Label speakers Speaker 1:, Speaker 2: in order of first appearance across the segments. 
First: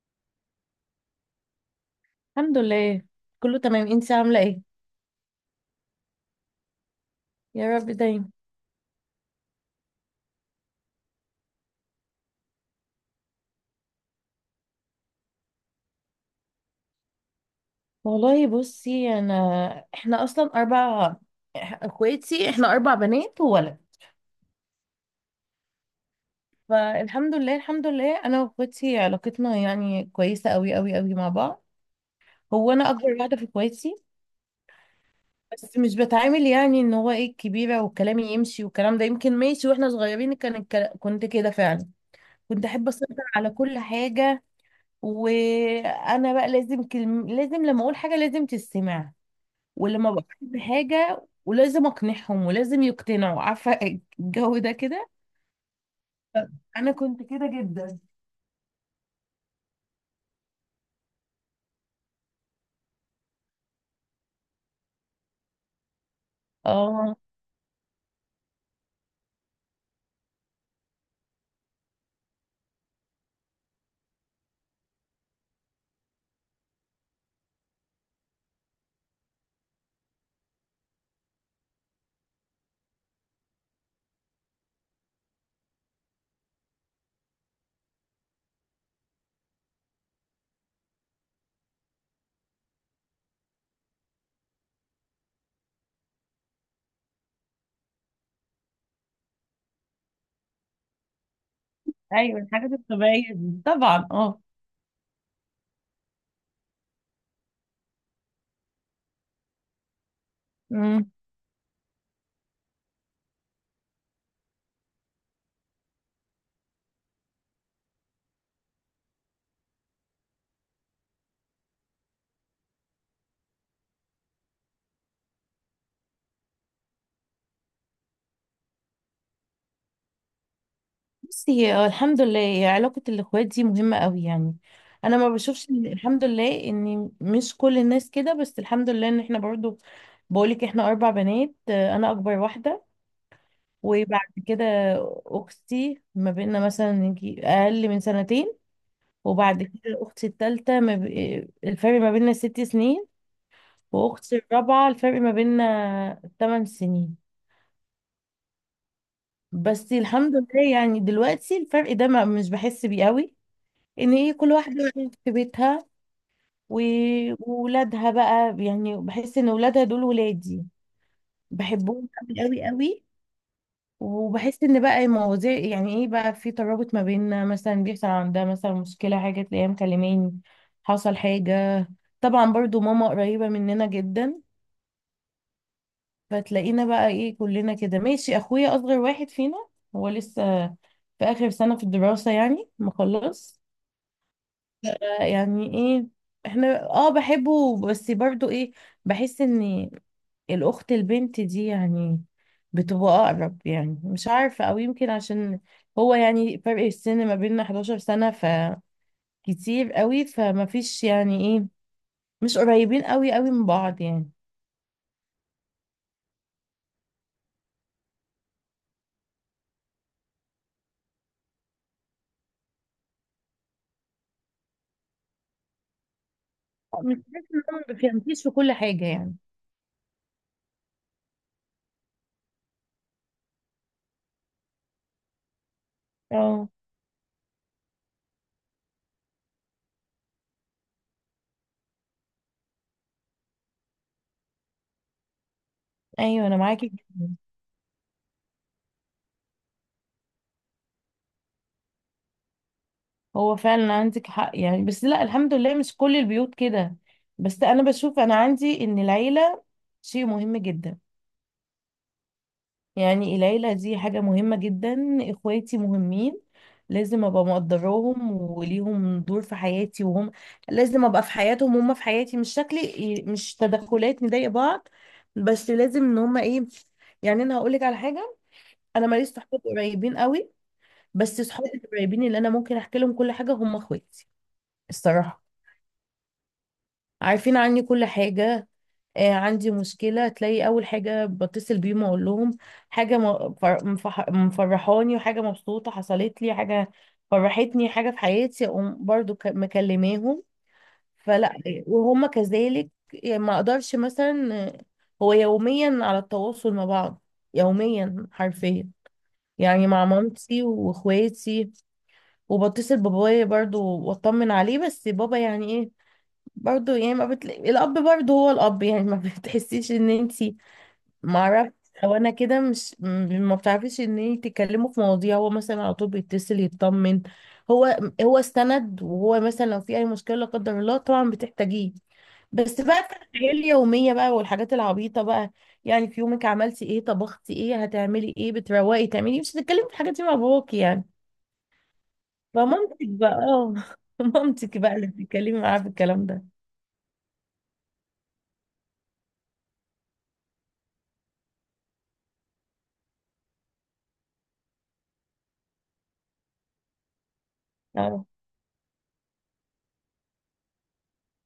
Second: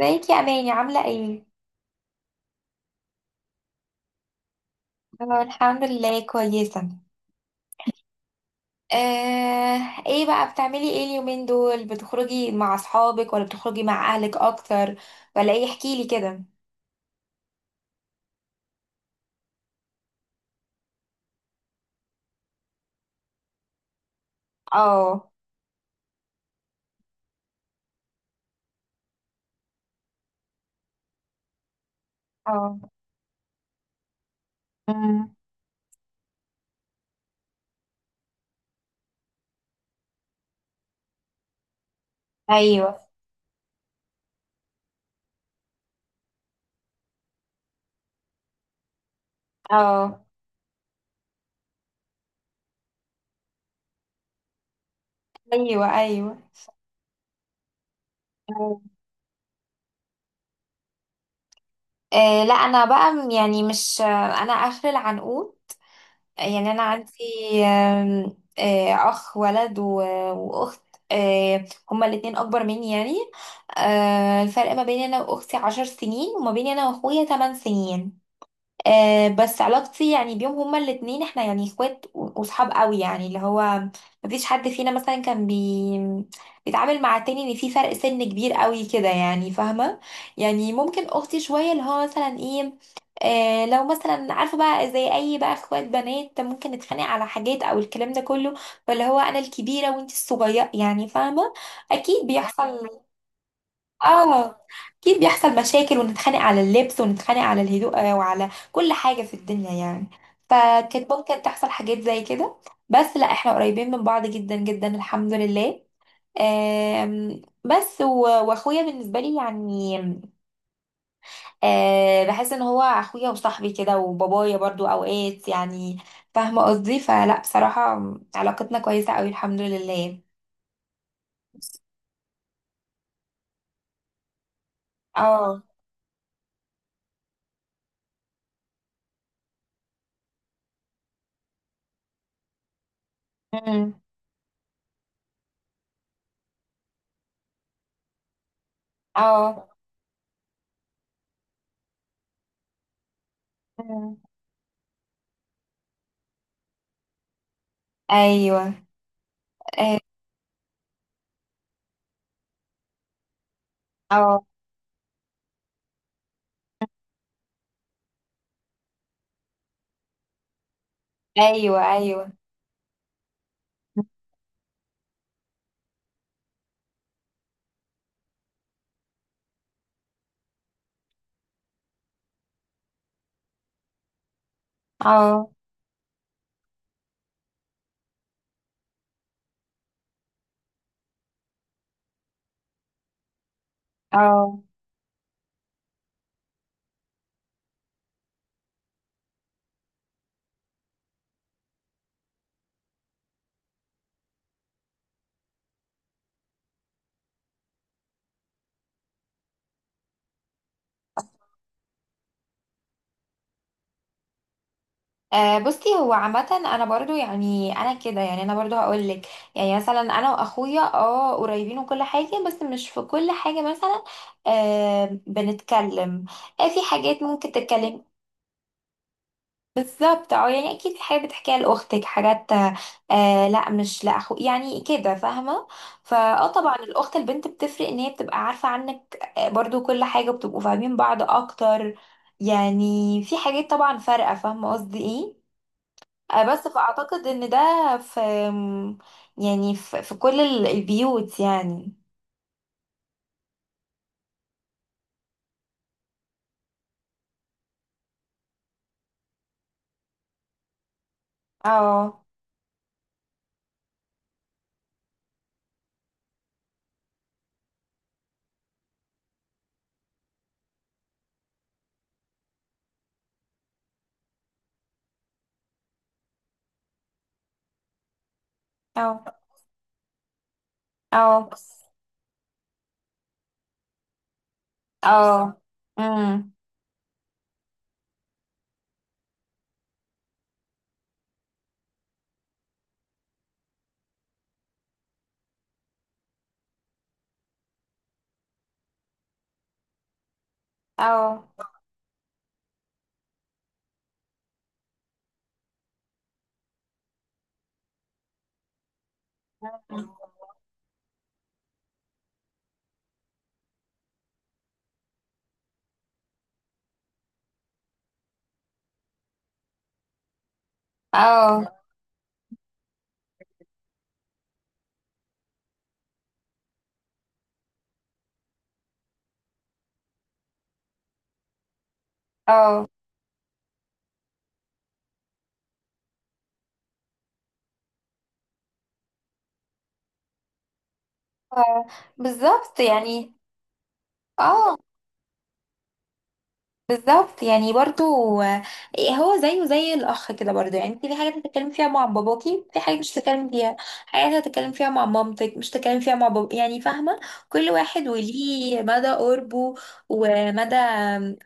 Speaker 1: ازيك يا اماني عامله ايه؟
Speaker 2: الحمد لله، كله تمام. انت عامله ايه؟
Speaker 1: أنا الحمد لله كويسه.
Speaker 2: يا رب دايما.
Speaker 1: آه، ايه بقى بتعملي ايه اليومين دول؟ بتخرجي مع اصحابك ولا بتخرجي مع اهلك اكتر؟ ولا ايه، احكيلي كده.
Speaker 2: والله بصي انا، احنا اصلا اربع اخواتي. احنا اربع بنات وولد.
Speaker 1: اه.
Speaker 2: فالحمد لله، الحمد لله انا واخواتي علاقتنا يعني كويسه قوي قوي قوي مع بعض. هو
Speaker 1: اه.
Speaker 2: انا اكبر واحده في اخواتي.
Speaker 1: أمم،
Speaker 2: بس مش بتعامل يعني ان هو ايه الكبيره وكلامي يمشي، والكلام ده يمكن ماشي واحنا صغيرين. كان كنت كده فعلا. كنت احب
Speaker 1: ايوه.
Speaker 2: اسيطر على كل حاجه. وانا بقى لازم لازم لما اقول حاجه لازم تستمع. ولما
Speaker 1: اه.
Speaker 2: بقترح بحاجة ولازم اقنعهم ولازم يقتنعوا، عارفة؟ الجو ده كده.
Speaker 1: ايوه. ايوه.
Speaker 2: انا كنت كده جدا.
Speaker 1: آه، لا انا بقى يعني مش. انا اخر العنقود، يعني انا عندي
Speaker 2: اه،
Speaker 1: آم، آه، اخ ولد واخت. آه، هما الاتنين اكبر مني يعني. آه، الفرق ما بين انا واختي 10 سنين، وما بين انا واخويا 8 سنين. آه، بس علاقتي يعني بيهم هما الاتنين احنا يعني اخوات وصحاب قوي، يعني اللي هو مفيش حد فينا مثلا بيتعامل مع التاني ان في فرق سن كبير قوي كده، يعني فاهمة. يعني ممكن اختي شوية اللي هو مثلا ايه، آه لو مثلا عارفة بقى زي اي بقى اخوات بنات ممكن نتخانق على حاجات او الكلام ده كله. فاللي هو انا الكبيرة وانت الصغيرة، يعني فاهمة. اكيد
Speaker 2: ايوه، الحاجات
Speaker 1: بيحصل.
Speaker 2: الطبيعية دي طبعا اه
Speaker 1: اه، اكيد بيحصل مشاكل، ونتخانق على اللبس، ونتخانق على الهدوء، وعلى كل حاجة في الدنيا يعني.
Speaker 2: أمم.
Speaker 1: فكانت ممكن تحصل حاجات زي كده. بس لا، احنا قريبين من بعض جدا جدا الحمد لله. بس واخويا بالنسبة لي يعني، آه، بحس ان هو اخويا وصاحبي كده، وبابايا برضو اوقات يعني. فاهمة قصدي؟ فلا، بصراحة علاقتنا كويسة قوي الحمد لله.
Speaker 2: بصي، هو الحمد لله هي علاقة الاخوات دي مهمة قوي يعني. انا ما
Speaker 1: اه.
Speaker 2: بشوفش الحمد لله ان مش كل الناس كده، بس الحمد لله ان احنا برضو. بقولك احنا اربع بنات، انا اكبر واحدة.
Speaker 1: مم.
Speaker 2: وبعد كده اختي ما بيننا مثلا يجي اقل من سنتين. وبعد
Speaker 1: اه.
Speaker 2: كده اختي التالتة ما ب... الفرق ما بيننا 6 سنين.
Speaker 1: مم.
Speaker 2: واختي الرابعة الفرق ما بيننا 8 سنين.
Speaker 1: ايوه.
Speaker 2: بس الحمد لله يعني دلوقتي الفرق ده ما مش بحس بيه قوي. ان ايه
Speaker 1: اه.
Speaker 2: كل واحدة في بيتها و- وولادها بقى، يعني بحس ان ولادها دول ولادي.
Speaker 1: ايوه.
Speaker 2: بحبهم
Speaker 1: ايوه.
Speaker 2: قوي قوي قوي. وبحس ان بقى المواضيع يعني ايه بقى في ترابط ما بيننا. مثلا بيحصل عندها مثلا مشكلة، حاجة تلاقيها مكلماني حصل حاجة. طبعا برضو ماما قريبة مننا جدا.
Speaker 1: اه.
Speaker 2: فتلاقينا بقى ايه كلنا كده ماشي. اخويا اصغر واحد فينا، هو لسه في اخر سنة في الدراسة يعني مخلص.
Speaker 1: اه.
Speaker 2: يعني ايه، احنا بحبه بس برضو ايه. بحس ان الاخت البنت دي يعني بتبقى اقرب، يعني مش عارفة، او يمكن عشان هو يعني فرق السن ما بيننا 11 سنة، فكتير قوي. فما فيش يعني ايه، مش قريبين قوي قوي من بعض يعني.
Speaker 1: آه، بصي هو عامة انا برضو، يعني انا كده، يعني انا برضو هقول لك، يعني مثلا انا واخويا اه قريبين وكل حاجة، بس مش في كل حاجة مثلا. آه بنتكلم، آه في
Speaker 2: مش
Speaker 1: حاجات
Speaker 2: بحس
Speaker 1: ممكن
Speaker 2: ان هم ما
Speaker 1: تتكلمي.
Speaker 2: بيفهمكيش في كل حاجة يعني.
Speaker 1: بالظبط، اه، يعني اكيد في حاجات بتحكيها لاختك، حاجات آه لا مش لاخوك، يعني كده فاهمه. فاه
Speaker 2: اه،
Speaker 1: طبعا الاخت البنت بتفرق، ان هي بتبقى عارفه عنك، آه، برضو كل حاجه بتبقوا فاهمين بعض اكتر. يعني في حاجات طبعا فارقه، فاهمه قصدي ايه. آه،
Speaker 2: ايوه، انا
Speaker 1: بس
Speaker 2: معاكي
Speaker 1: فاعتقد
Speaker 2: جدا.
Speaker 1: ان ده في، يعني في كل البيوت يعني.
Speaker 2: هو فعلا عندك حق يعني، بس لا الحمد لله مش كل البيوت كده. بس انا بشوف، انا عندي ان العيله شيء مهم جدا.
Speaker 1: اه.
Speaker 2: يعني العيله دي حاجه مهمه جدا، اخواتي مهمين. لازم ابقى مقدراهم وليهم دور في حياتي، وهم لازم ابقى في حياتهم وهم في حياتي. مش شكلي مش تدخلات نضايق بعض، بس لازم ان هم ايه. يعني انا هقول لك على حاجه، انا ماليش
Speaker 1: اه.
Speaker 2: صحاب قريبين قوي. بس
Speaker 1: اه.
Speaker 2: صحابي القريبين اللي انا ممكن احكي لهم كل حاجه هم اخواتي، الصراحة.
Speaker 1: اه. امم.
Speaker 2: عارفين عني كل حاجة. آه، عندي مشكلة تلاقي أول حاجة بتصل بيهم أقول لهم. حاجة مفرحاني، وحاجة مبسوطة حصلت لي، حاجة فرحتني حاجة في حياتي أقوم برضو مكلماهم.
Speaker 1: اه.
Speaker 2: فلا، وهم كذلك. يعني ما أقدرش مثلا. هو يوميا على التواصل مع بعض، يوميا حرفيا، يعني مع مامتي واخواتي. وبتصل بابايا برضو واطمن عليه، بس بابا يعني. برضه يعني ما بتلاقي الاب برضه هو الاب، يعني ما بتحسيش ان انتي،
Speaker 1: اه.
Speaker 2: معرفش،
Speaker 1: اه.
Speaker 2: او انا كده مش ما بتعرفيش ان انتي تتكلموا في مواضيع. هو مثلا على طول بيتصل يطمن. هو هو استند، وهو مثلا لو في اي مشكله لا قدر الله طبعا بتحتاجيه. بس
Speaker 1: آه.
Speaker 2: بقى في الحياه اليوميه بقى، والحاجات العبيطه بقى، يعني في يومك عملتي ايه، طبختي ايه، هتعملي ايه، بتروقي تعملي إيه؟ مش هتتكلمي في الحاجات دي مع باباكي يعني.
Speaker 1: آه، بالظبط
Speaker 2: فمامتك
Speaker 1: يعني.
Speaker 2: بقى اه
Speaker 1: اه،
Speaker 2: مامتك بقى اللي بتتكلمي معاها في الكلام
Speaker 1: بالظبط يعني، برضو آه، هو زيه زي الاخ كده برضو، يعني انت في حاجات هتتكلمي فيها مع باباكي، في حاجات مش هتتكلمي فيها، حاجات هتتكلم فيها مع مامتك مش هتتكلم فيها مع بابا، يعني فاهمه. كل واحد
Speaker 2: ده.
Speaker 1: وليه مدى قربه ومدى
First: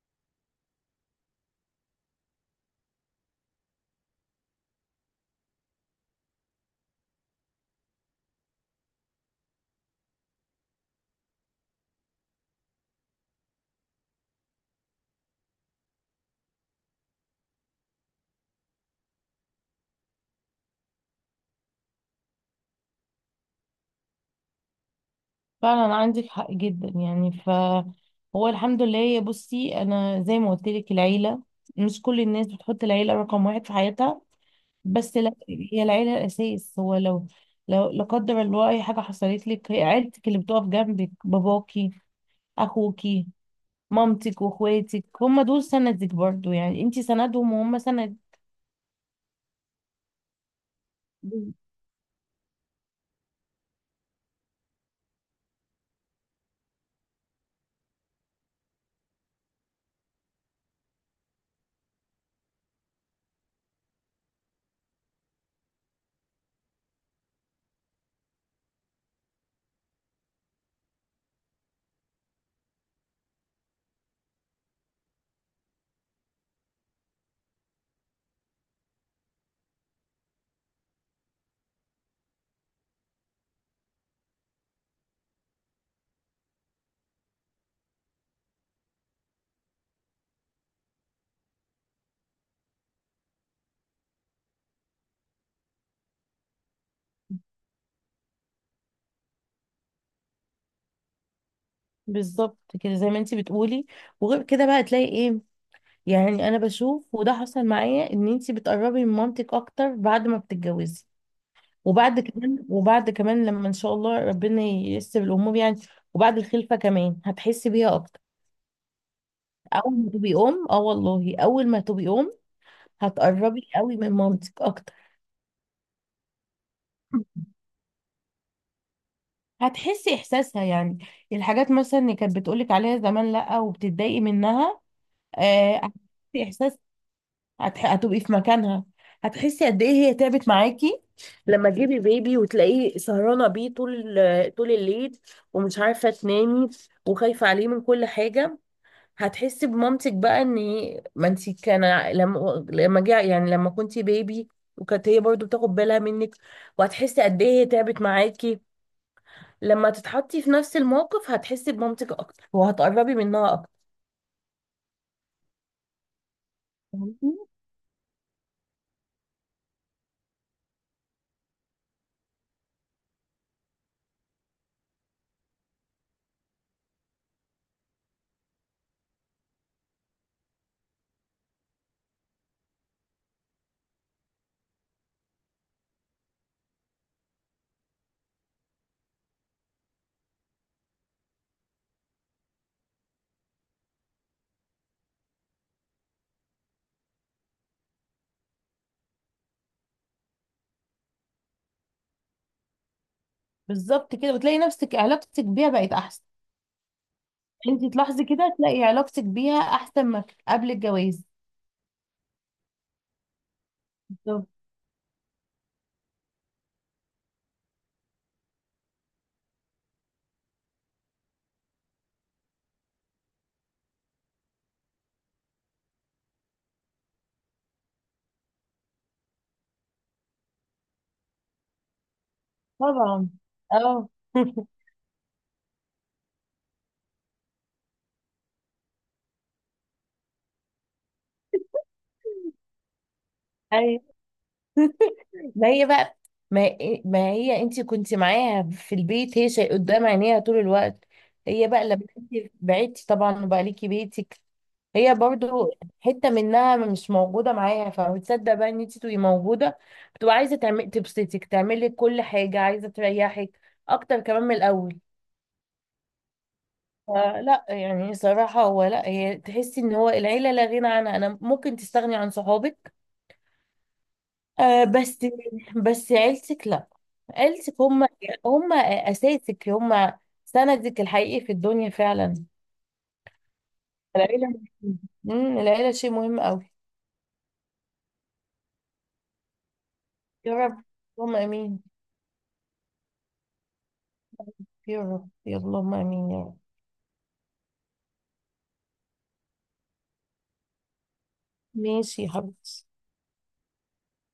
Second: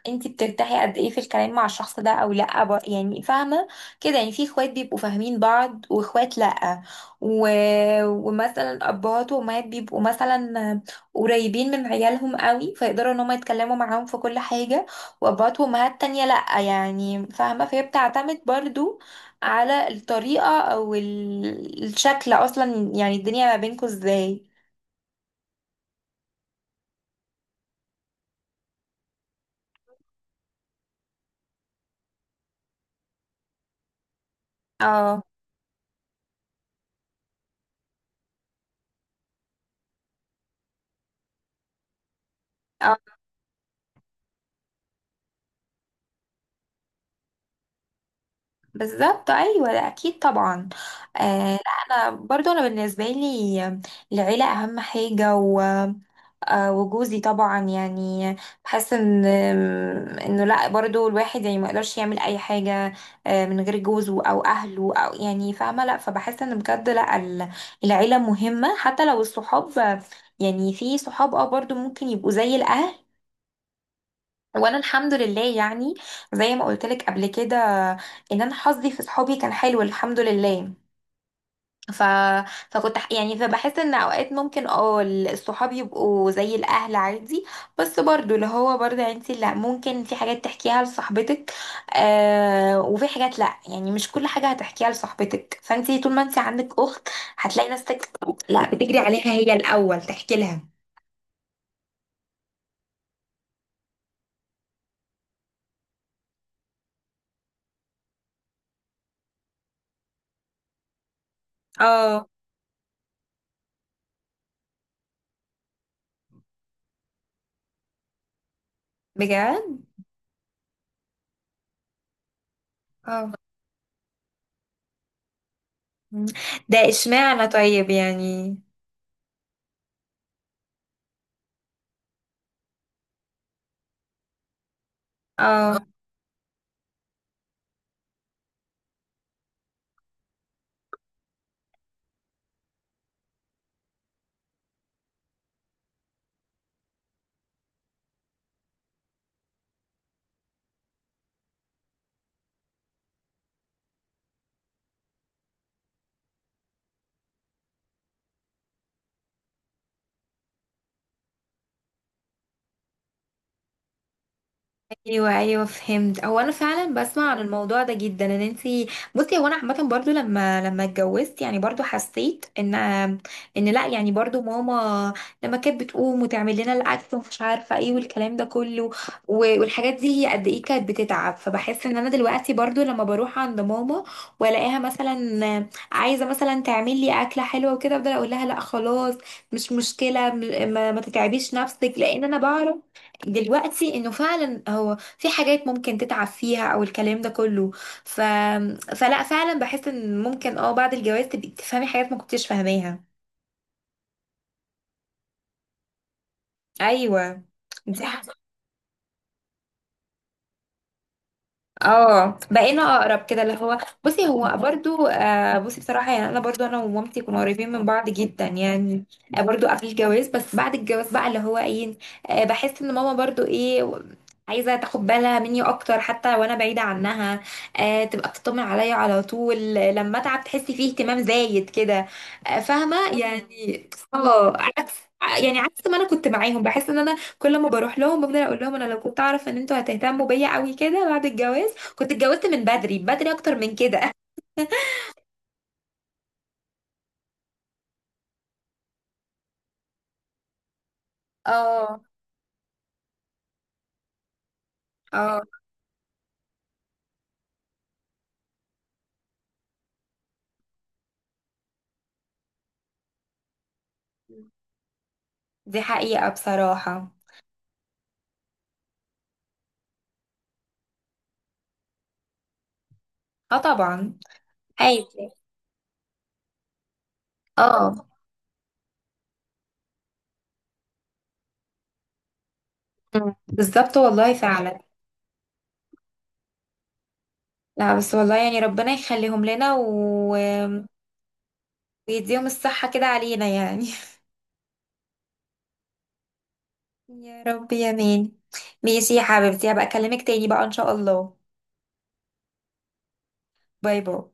Speaker 1: انت بترتاحي قد ايه في الكلام مع الشخص ده او لا، يعني فاهمه كده. يعني في اخوات بيبقوا فاهمين بعض واخوات لا. و... ومثلا ابهات وامهات بيبقوا مثلا قريبين من عيالهم قوي، فيقدروا ان هم يتكلموا معاهم في كل حاجه، وابهات وامهات تانية لأ، يعني فاهمة. فهي بتعتمد برضو على الطريقة او الشكل اصلا، يعني الدنيا ما بينكوا ازاي.
Speaker 2: فعلا عندك حق جدا يعني. هو الحمد لله، يا بصي انا زي ما قلت لك، العيله. مش كل الناس بتحط العيله رقم واحد في حياتها، بس
Speaker 1: اه.
Speaker 2: لا، هي العيله الاساس. هو لو لا قدر الله اي حاجه حصلت لك، هي عيلتك اللي بتقف جنبك. باباكي،
Speaker 1: اه.
Speaker 2: اخوكي، مامتك واخواتك هم دول سندك برضو. يعني انت سندهم وهم سند.
Speaker 1: بالظبط، ايوه، ده اكيد طبعا. آه، لا انا برضو انا بالنسبه لي العيله اهم حاجه، و آه وجوزي طبعا يعني. بحس ان انه لا برضو الواحد يعني ما يقدرش يعمل اي حاجه آه من غير جوزه او اهله، او يعني فاهمه. لا، فبحس ان بجد لا العيله مهمه، حتى لو الصحاب، يعني في صحاب اه برضو ممكن يبقوا زي الاهل. وانا الحمد لله يعني، زي ما قلت لك قبل كده، ان انا حظي في صحابي كان حلو الحمد لله. ف... فكنت يعني فبحس ان اوقات ممكن اه الصحاب يبقوا زي الاهل عادي. بس برضو اللي هو برضو انت لا ممكن في حاجات تحكيها لصاحبتك، آه وفي حاجات لا، يعني مش كل حاجة هتحكيها لصاحبتك، فانت طول ما انت عندك اخت هتلاقي نفسك لا بتجري عليها هي الاول تحكي لها.
Speaker 2: بالظبط كده، زي ما انت بتقولي. وغير كده بقى تلاقي ايه، يعني انا بشوف، وده حصل معايا، ان انتي بتقربي من مامتك اكتر بعد ما بتتجوزي. وبعد
Speaker 1: اه.
Speaker 2: كمان وبعد كمان لما ان شاء الله ربنا ييسر الامور يعني، وبعد الخلفه كمان هتحسي بيها اكتر.
Speaker 1: بجد.
Speaker 2: اول ما تبقي ام، اه والله، اول ما تبقي ام
Speaker 1: اه.
Speaker 2: هتقربي قوي من مامتك اكتر.
Speaker 1: مم. ده اشمعنى طيب يعني؟
Speaker 2: هتحسي احساسها يعني. الحاجات مثلا اللي كانت بتقولك عليها زمان لا وبتتضايقي منها، آه،
Speaker 1: اه،
Speaker 2: هتحسي، هتبقي في مكانها. هتحسي قد ايه هي تعبت معاكي لما تجيبي بيبي وتلاقيه سهرانه بيه طول الليل ومش عارفه تنامي وخايفه عليه من كل حاجه. هتحسي بمامتك بقى، ان ما انت كان، لما جه يعني لما كنتي بيبي، وكانت هي برضو بتاخد بالها منك. وهتحسي قد ايه هي تعبت معاكي لما تتحطي في نفس الموقف. هتحسي بمامتك اكتر وهتقربي منها اكتر.
Speaker 1: ايوه ايوه فهمت، هو انا فعلا بسمع
Speaker 2: فاهمني؟
Speaker 1: عن الموضوع ده جدا ان انتي. بصي هو انا عامه برضو لما اتجوزت يعني، برضو حسيت ان ان لا يعني برضو ماما، لما كانت بتقوم وتعمل لنا الاكل ومش عارفه ايه والكلام ده كله والحاجات دي، هي قد ايه كانت بتتعب. فبحس ان انا دلوقتي برضو لما بروح عند ماما والاقيها مثلا عايزه مثلا تعمل لي اكله حلوه وكده، افضل اقول لها لا خلاص مش مشكله، ما تتعبيش نفسك، لان انا بعرف دلوقتي انه فعلا هو في حاجات ممكن تتعب فيها او الكلام ده كله. ف... فلا فعلا بحس ان ممكن اه بعد الجواز تبقي تفهمي حاجات ما كنتيش فاهماها.
Speaker 2: بالظبط كده، وتلاقي نفسك علاقتك بيها بقت احسن.
Speaker 1: ايوه.
Speaker 2: انت
Speaker 1: دي.
Speaker 2: تلاحظي كده، تلاقي علاقتك بيها احسن ما قبل الجواز.
Speaker 1: اه، بقينا اقرب كده، اللي هو بصي
Speaker 2: بالظبط،
Speaker 1: هو مم. برضو. آه، بصي بصراحه يعني انا برضو انا ومامتي كنا قريبين من بعض جدا يعني. آه برضو قبل الجواز، بس بعد الجواز بقى اللي هو ايه، آه بحس ان ماما برضو ايه عايزه تاخد بالها مني اكتر حتى وانا بعيده عنها. آه تبقى بتطمن عليا على طول، لما اتعب تحسي فيه اهتمام زايد كده. آه فاهمه
Speaker 2: طبعا،
Speaker 1: يعني.
Speaker 2: اه.
Speaker 1: اه عكس، يعني عكس ما انا كنت معاهم. بحس ان انا كل ما بروح لهم بفضل اقول لهم انا لو كنت اعرف ان انتوا هتهتموا بيا قوي كده بعد الجواز كنت اتجوزت من بدري، بدري اكتر من
Speaker 2: ايوه،
Speaker 1: كده.
Speaker 2: ما هي بقى. ما هي انت كنت معاها في البيت، هي شيء قدام عينيها طول الوقت. هي بقى
Speaker 1: اه.
Speaker 2: لما انت بعدتي طبعا وبقى ليكي بيتك، هي
Speaker 1: اه.
Speaker 2: برضو حتة منها مش موجودة معاها. فبتصدق بقى ان انت تبقي موجودة، بتبقى عايزة تعمل تبسطك، تعملي كل حاجة، عايزة تريحك اكتر كمان من الاول.
Speaker 1: دي حقيقة بصراحة.
Speaker 2: فلا يعني صراحة، هو لا، هي تحسي ان هو العيلة لا غنى عنها. انا ممكن تستغني عن صحابك،
Speaker 1: اه طبعا.
Speaker 2: آه، بس
Speaker 1: عادي.
Speaker 2: بس عيلتك لا. عيلتك
Speaker 1: اه.
Speaker 2: هم، هم اساسك، هم سندك الحقيقي في الدنيا فعلا.
Speaker 1: مم. بالظبط والله
Speaker 2: العيلة
Speaker 1: فعلا.
Speaker 2: مهمة. العيلة شيء مهم قوي.
Speaker 1: لا بس والله يعني ربنا يخليهم لنا
Speaker 2: يا رب. اللهم امين.
Speaker 1: ويديهم الصحة كده علينا يعني.
Speaker 2: يا رب يا اللهم امين يا رب.
Speaker 1: يا رب يا مين. ماشي يا حبيبتي، هبقى اكلمك تاني بقى ان شاء الله.
Speaker 2: ماشي يا حبيبتي.
Speaker 1: باي باي.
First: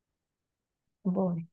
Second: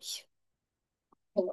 Speaker 2: باي.